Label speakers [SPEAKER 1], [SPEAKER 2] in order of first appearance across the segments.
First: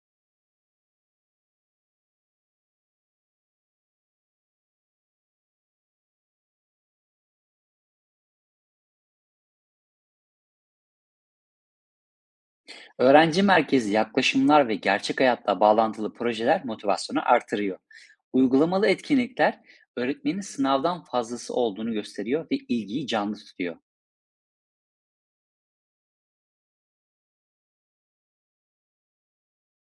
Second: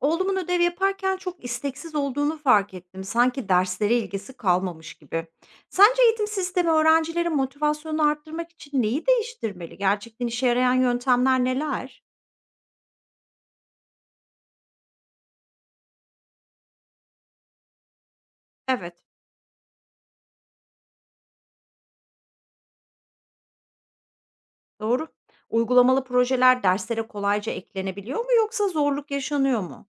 [SPEAKER 1] Oğlumun ödev yaparken çok isteksiz olduğunu fark ettim. Sanki derslere ilgisi kalmamış gibi. Sence eğitim sistemi öğrencilerin motivasyonunu arttırmak için neyi değiştirmeli? Gerçekten işe yarayan yöntemler neler?
[SPEAKER 2] Öğrenci merkezli yaklaşımlar ve gerçek hayatla bağlantılı projeler motivasyonu artırıyor. Uygulamalı
[SPEAKER 1] Evet,
[SPEAKER 2] etkinlikler öğretmenin sınavdan fazlası olduğunu gösteriyor ve ilgiyi canlı tutuyor.
[SPEAKER 1] doğru. Uygulamalı projeler derslere kolayca eklenebiliyor mu yoksa zorluk yaşanıyor mu?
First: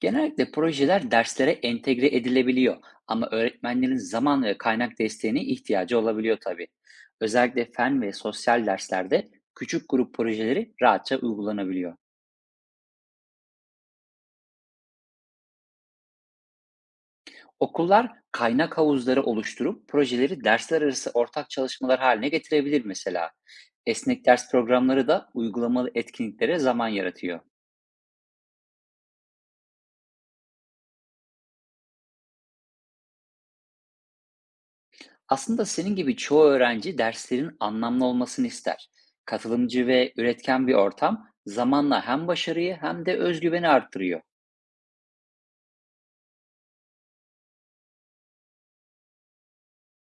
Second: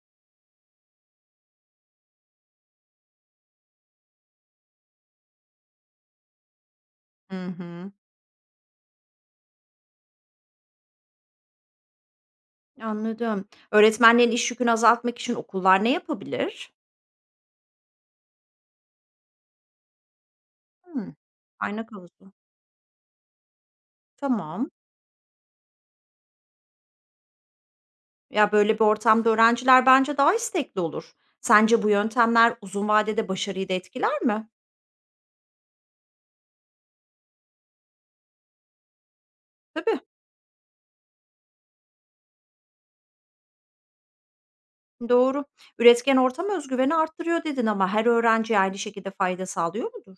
[SPEAKER 2] Genellikle projeler derslere entegre edilebiliyor ama öğretmenlerin zaman ve kaynak desteğine ihtiyacı olabiliyor tabii.
[SPEAKER 1] Hı
[SPEAKER 2] Özellikle
[SPEAKER 1] hı.
[SPEAKER 2] fen ve sosyal derslerde küçük grup projeleri rahatça uygulanabiliyor.
[SPEAKER 1] Anladım. Öğretmenlerin iş yükünü azaltmak için okullar ne yapabilir?
[SPEAKER 2] Okullar kaynak havuzları oluşturup projeleri dersler arası
[SPEAKER 1] Hmm,
[SPEAKER 2] ortak
[SPEAKER 1] kaynak
[SPEAKER 2] çalışmalar haline
[SPEAKER 1] havuzu.
[SPEAKER 2] getirebilir mesela. Esnek ders
[SPEAKER 1] Tamam.
[SPEAKER 2] programları da uygulamalı etkinliklere zaman yaratıyor.
[SPEAKER 1] Ya, böyle bir ortamda öğrenciler bence daha istekli olur. Sence bu yöntemler uzun vadede başarıyı da etkiler mi?
[SPEAKER 2] Aslında senin gibi çoğu öğrenci derslerin anlamlı olmasını ister. Katılımcı
[SPEAKER 1] Tabii,
[SPEAKER 2] ve üretken bir ortam zamanla hem başarıyı hem de özgüveni arttırıyor.
[SPEAKER 1] doğru. Üretken ortam özgüveni güveni arttırıyor dedin ama her öğrenciye aynı şekilde fayda sağlıyor mudur?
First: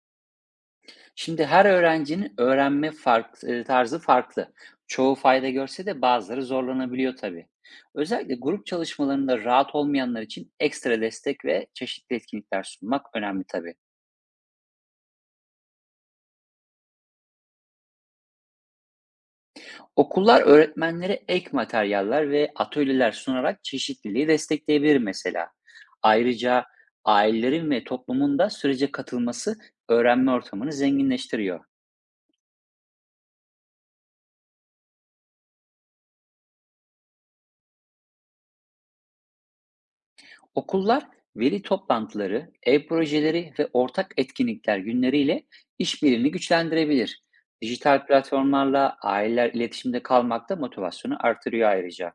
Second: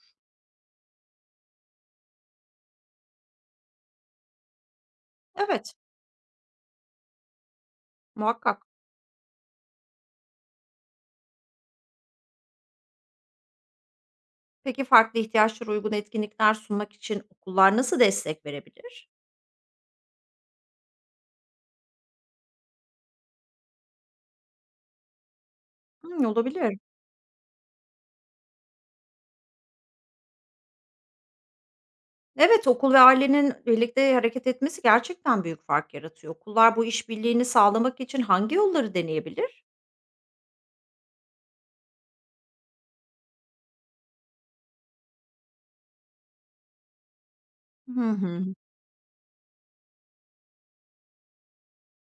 [SPEAKER 2] Şimdi her öğrencinin öğrenme tarzı farklı. Çoğu fayda
[SPEAKER 1] Evet,
[SPEAKER 2] görse de bazıları zorlanabiliyor tabii. Özellikle
[SPEAKER 1] muhakkak.
[SPEAKER 2] grup çalışmalarında rahat olmayanlar için ekstra destek ve çeşitli etkinlikler sunmak önemli tabii.
[SPEAKER 1] Peki farklı ihtiyaçlara uygun etkinlikler sunmak için okullar nasıl destek verebilir?
[SPEAKER 2] Okullar öğretmenlere ek materyaller ve atölyeler sunarak çeşitliliği destekleyebilir mesela.
[SPEAKER 1] Hımm,
[SPEAKER 2] Ayrıca
[SPEAKER 1] olabilir.
[SPEAKER 2] ailelerin ve toplumun da sürece katılması öğrenme ortamını zenginleştiriyor.
[SPEAKER 1] Evet, okul ve ailenin birlikte hareket etmesi gerçekten büyük fark yaratıyor. Okullar bu işbirliğini sağlamak için hangi yolları deneyebilir?
[SPEAKER 2] Okullar veri toplantıları, ev projeleri ve ortak etkinlikler günleriyle işbirliğini güçlendirebilir.
[SPEAKER 1] Hı
[SPEAKER 2] Dijital
[SPEAKER 1] hı.
[SPEAKER 2] platformlarla aileler iletişimde kalmakta motivasyonu artırıyor ayrıca.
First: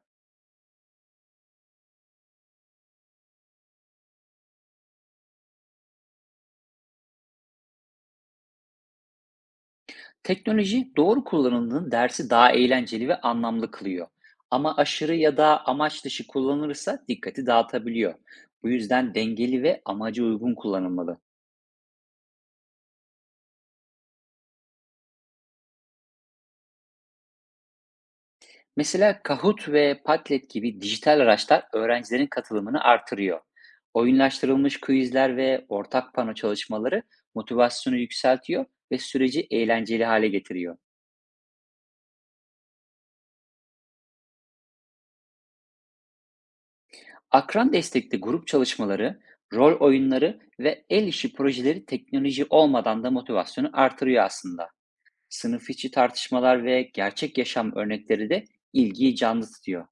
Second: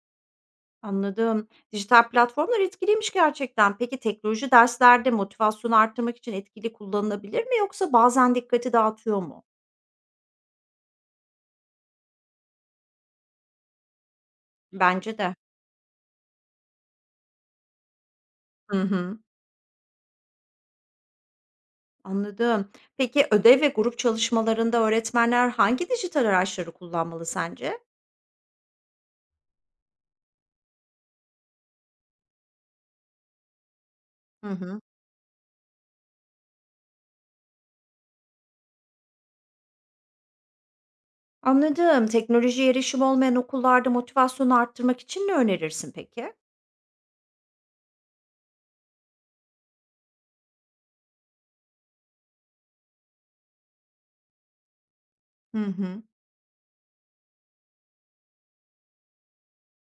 [SPEAKER 1] Anladım. Dijital platformlar etkiliymiş gerçekten. Peki teknoloji derslerde motivasyonu arttırmak için etkili kullanılabilir mi yoksa bazen dikkati dağıtıyor mu?
[SPEAKER 2] Teknoloji doğru kullanıldığında dersi daha eğlenceli ve anlamlı kılıyor. Ama aşırı
[SPEAKER 1] Bence de.
[SPEAKER 2] ya da amaç dışı kullanılırsa dikkati dağıtabiliyor. Bu
[SPEAKER 1] Hı
[SPEAKER 2] yüzden
[SPEAKER 1] hı.
[SPEAKER 2] dengeli ve amaca uygun kullanılmalı.
[SPEAKER 1] Anladım. Peki ödev ve grup çalışmalarında öğretmenler hangi dijital araçları kullanmalı sence?
[SPEAKER 2] Mesela Kahoot ve Padlet gibi dijital araçlar öğrencilerin katılımını artırıyor.
[SPEAKER 1] Hı
[SPEAKER 2] Oyunlaştırılmış
[SPEAKER 1] hı.
[SPEAKER 2] quizler ve ortak pano çalışmaları motivasyonu yükseltiyor ve süreci eğlenceli hale getiriyor.
[SPEAKER 1] Anladım. Teknolojiye erişim olmayan okullarda motivasyonu arttırmak için ne önerirsin peki?
[SPEAKER 2] Akran destekli grup çalışmaları, rol oyunları ve el işi projeleri teknoloji olmadan da motivasyonu artırıyor aslında.
[SPEAKER 1] Hı
[SPEAKER 2] Sınıf içi
[SPEAKER 1] hı.
[SPEAKER 2] tartışmalar ve gerçek yaşam örnekleri de ilgiyi canlı tutuyor.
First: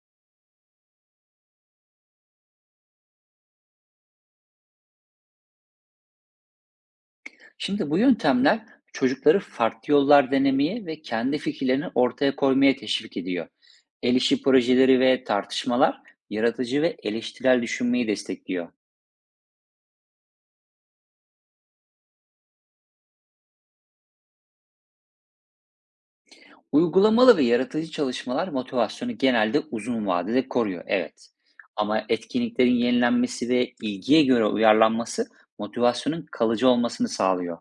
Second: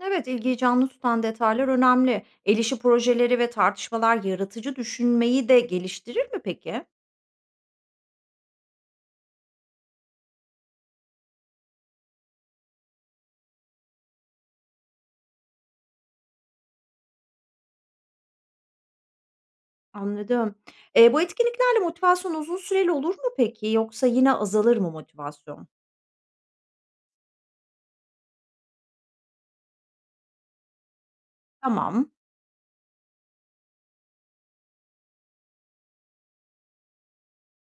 [SPEAKER 1] Evet, ilgiyi canlı tutan detaylar önemli. El işi projeleri ve tartışmalar yaratıcı düşünmeyi de geliştirir mi peki?
[SPEAKER 2] Şimdi bu yöntemler çocukları farklı yollar denemeye ve kendi fikirlerini ortaya koymaya teşvik ediyor. El işi projeleri ve tartışmalar yaratıcı ve eleştirel düşünmeyi destekliyor.
[SPEAKER 1] Anladım. Bu etkinliklerle motivasyon uzun süreli olur mu peki yoksa yine azalır mı motivasyon?
[SPEAKER 2] Uygulamalı ve yaratıcı çalışmalar motivasyonu genelde uzun vadede koruyor, evet. Ama
[SPEAKER 1] Tamam.
[SPEAKER 2] etkinliklerin yenilenmesi ve ilgiye göre uyarlanması motivasyonun kalıcı olmasını sağlıyor.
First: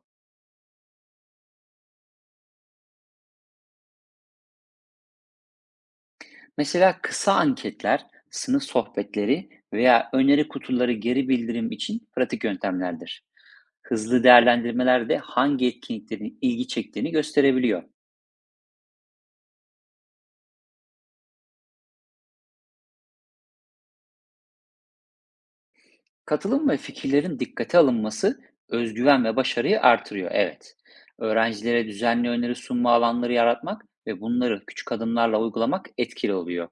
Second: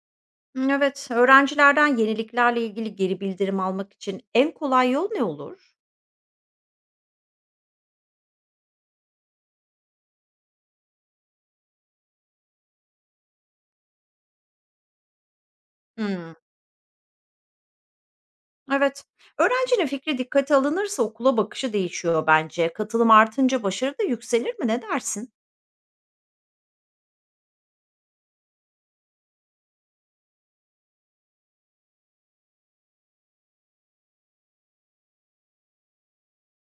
[SPEAKER 1] Evet, öğrencilerden yeniliklerle ilgili geri bildirim almak için en kolay yol ne olur?
[SPEAKER 2] Mesela kısa anketler, sınıf sohbetleri veya öneri kutuları geri bildirim için pratik yöntemlerdir. Hızlı değerlendirmeler de hangi
[SPEAKER 1] Hımm,
[SPEAKER 2] etkinliklerin ilgi çektiğini gösterebiliyor.
[SPEAKER 1] evet. Öğrencinin fikri dikkate alınırsa okula bakışı değişiyor bence. Katılım artınca başarı da yükselir mi? Ne dersin?
[SPEAKER 2] Katılım ve fikirlerin dikkate alınması özgüven ve başarıyı artırıyor. Evet. Öğrencilere düzenli öneri sunma alanları yaratmak ve bunları küçük adımlarla uygulamak etkili oluyor.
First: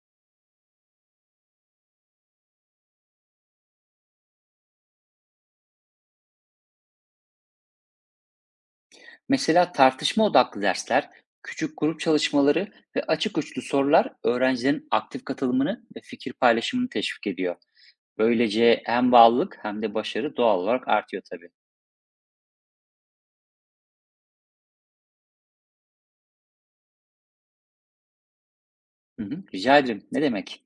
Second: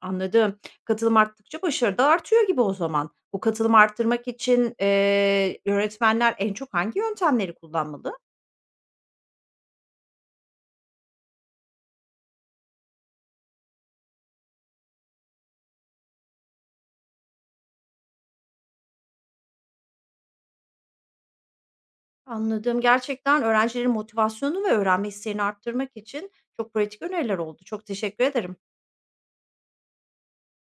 [SPEAKER 1] Anladım. Katılım arttıkça başarı da artıyor gibi o zaman. Bu katılımı arttırmak için, öğretmenler en çok hangi yöntemleri kullanmalı?
[SPEAKER 2] Mesela tartışma odaklı dersler, küçük grup çalışmaları ve açık uçlu sorular öğrencilerin aktif katılımını ve fikir paylaşımını teşvik ediyor. Böylece hem bağlılık hem de başarı doğal olarak artıyor tabii.
[SPEAKER 1] Anladım. Gerçekten öğrencilerin motivasyonunu ve öğrenme isteğini arttırmak için çok pratik öneriler oldu. Çok teşekkür ederim.
[SPEAKER 2] Hı hı, rica ederim. Ne demek?